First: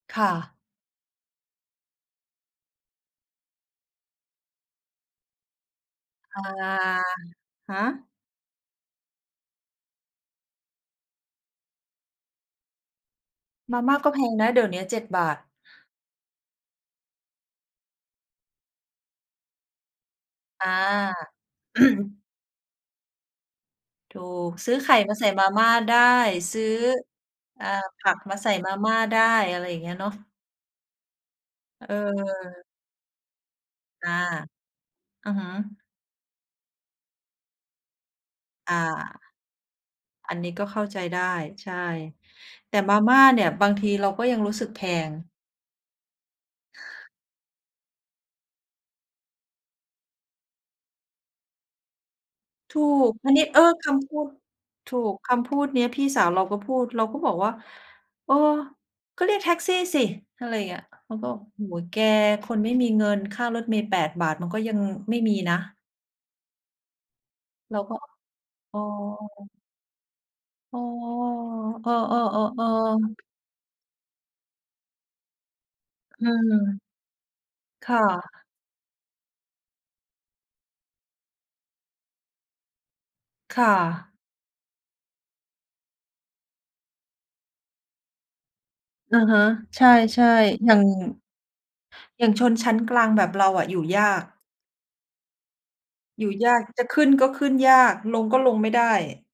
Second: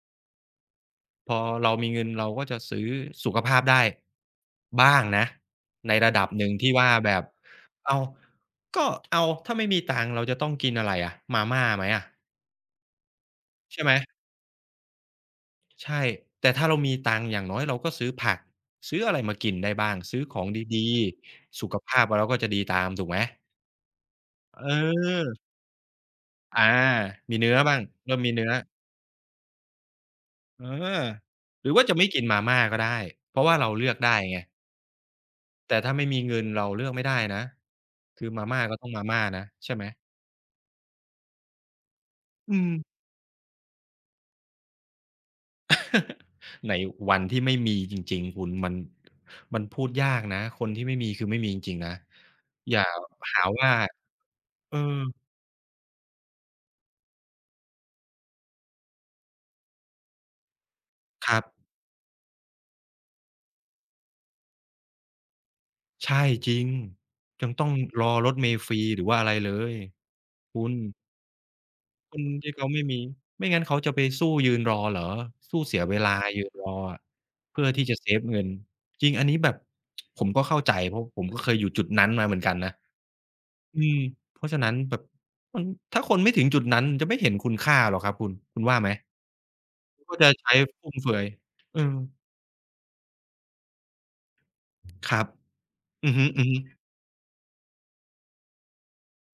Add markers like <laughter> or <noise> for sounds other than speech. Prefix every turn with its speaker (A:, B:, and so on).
A: ค่ะ
B: พอเรามีเงิน เราก็จะซื้อสุขภาพได้ บ้างนะ ในระดับ
A: อะ
B: หนึ่งที่ว่าแบบ
A: ฮ
B: อ้าว
A: ะ
B: ก็ เอา ถ้าไม่มีตังค์เราจะต้องกินอะไรอะ มาม่าไหมอะ?
A: ม
B: ใช
A: า
B: ่ไ
A: ม
B: หม?
A: ่าก็แพงนะ เดี๋ยวนี้ ฿7
B: ใช่ แต่ถ้าเรามีตังค์ อย่างน้อยเราก็ซื้อผักซื้ออะไรมากินได้บ้าง ซื้อของ
A: อา
B: ดี
A: <clears throat>
B: ๆ สุขภาพเรา ก็จะดีตามถูกไหม?
A: ถูก
B: เ
A: ซื้อไข่มาใส่
B: ออ
A: มาม่าได้ ซ
B: อ
A: ื้
B: า
A: อ
B: มีเนื้อ
A: อ่า
B: บ้าง
A: ผ
B: เร
A: ั
B: ิ่
A: ก
B: มมี
A: มา
B: เนื
A: ใ
B: ้
A: ส
B: อ
A: ่มาม่าได้ อะไรอย่างเงี้ยเนาะ
B: เออ หรือว่า
A: เ
B: จะไม่กินมาม่า
A: ออ
B: ก็ได้ เพราะว่าเราเลือก
A: อ
B: ได
A: า
B: ้ไง
A: อือฮึ
B: แต่ถ้าไม่มีเงินเราเลือกไม่ได้นะ คือมาม่า
A: อา
B: ก็ต้องมาม่านะ ใช่ไหม?
A: อันนี้ก็เข้าใจได้ ใช่
B: อื
A: แต่
B: ม
A: มาม่าเนี่ยบางทีเราก็ยังรู้สึกแพง
B: <chuckles> ในวันที่ไม่มีจริง ๆ คุณมัน มันพูดยากนะ คนที่ไม่มี คือไม่มีจริง ๆ นะ
A: ถ
B: อย่
A: ู
B: า
A: ก อัน
B: ห
A: นี
B: า
A: ้ เออ
B: ว่า
A: คำพูด
B: อื
A: ถ
B: ม
A: ูก คำพูดนี้พี่สาวเราก็พูด เราก็บอกว่า "เออ ก็เรียกแท็กซี่สิ" อะไรอย่างเงี้ย เขาก็
B: ครับ
A: โอ้โฮ แกคนไม่มีเงินค่ารถเมล์ ฿8 มันก็ยังไม่มีนะ
B: ใช่ จริง ยังต้อง
A: เราก็
B: รอรถเมล์ฟ
A: "อ
B: ร
A: ๋
B: ี
A: อ"
B: หรือว่าอะไรเลย คุ
A: อ
B: ณ
A: ๋อ เอ
B: คน
A: อ
B: ที่เขาไม่มี
A: ๆ ๆ ๆ
B: ไม่งั้นเขาจะไปสู้ยืนรอเหรอ? สู้เสียเวลา
A: อื
B: ยืนรอ
A: ม
B: อะ เพื่อที่
A: ค
B: จะ
A: ่
B: เซฟเง
A: ะ
B: ิน จริงอันนี้แบบ ผมก็เข้าใจ เพราะผมก็เคยอยู่จุดนั้นมาเหมือนกันนะ
A: ค่
B: อืม
A: ะ
B: เพราะฉะนั้นแบบ มัน ถ้าคนไม่ถึงจุดนั้นจะไม่เห็นคุณค่าหรอกครับคุณ คุณว่าไหม?
A: อะฮะ ใช
B: คุณก็
A: ่
B: จะใช้
A: ๆ อย่าง
B: ฟุ่มเฟือย อือ
A: อย่างชนชั้นกลางแบบเราอะอยู่ยาก
B: ครับ อือฮ
A: อ
B: ึ
A: ยู่ยาก
B: ๆ
A: จะขึ้นก็ขึ้นยาก ลงก็ลงไม่ได้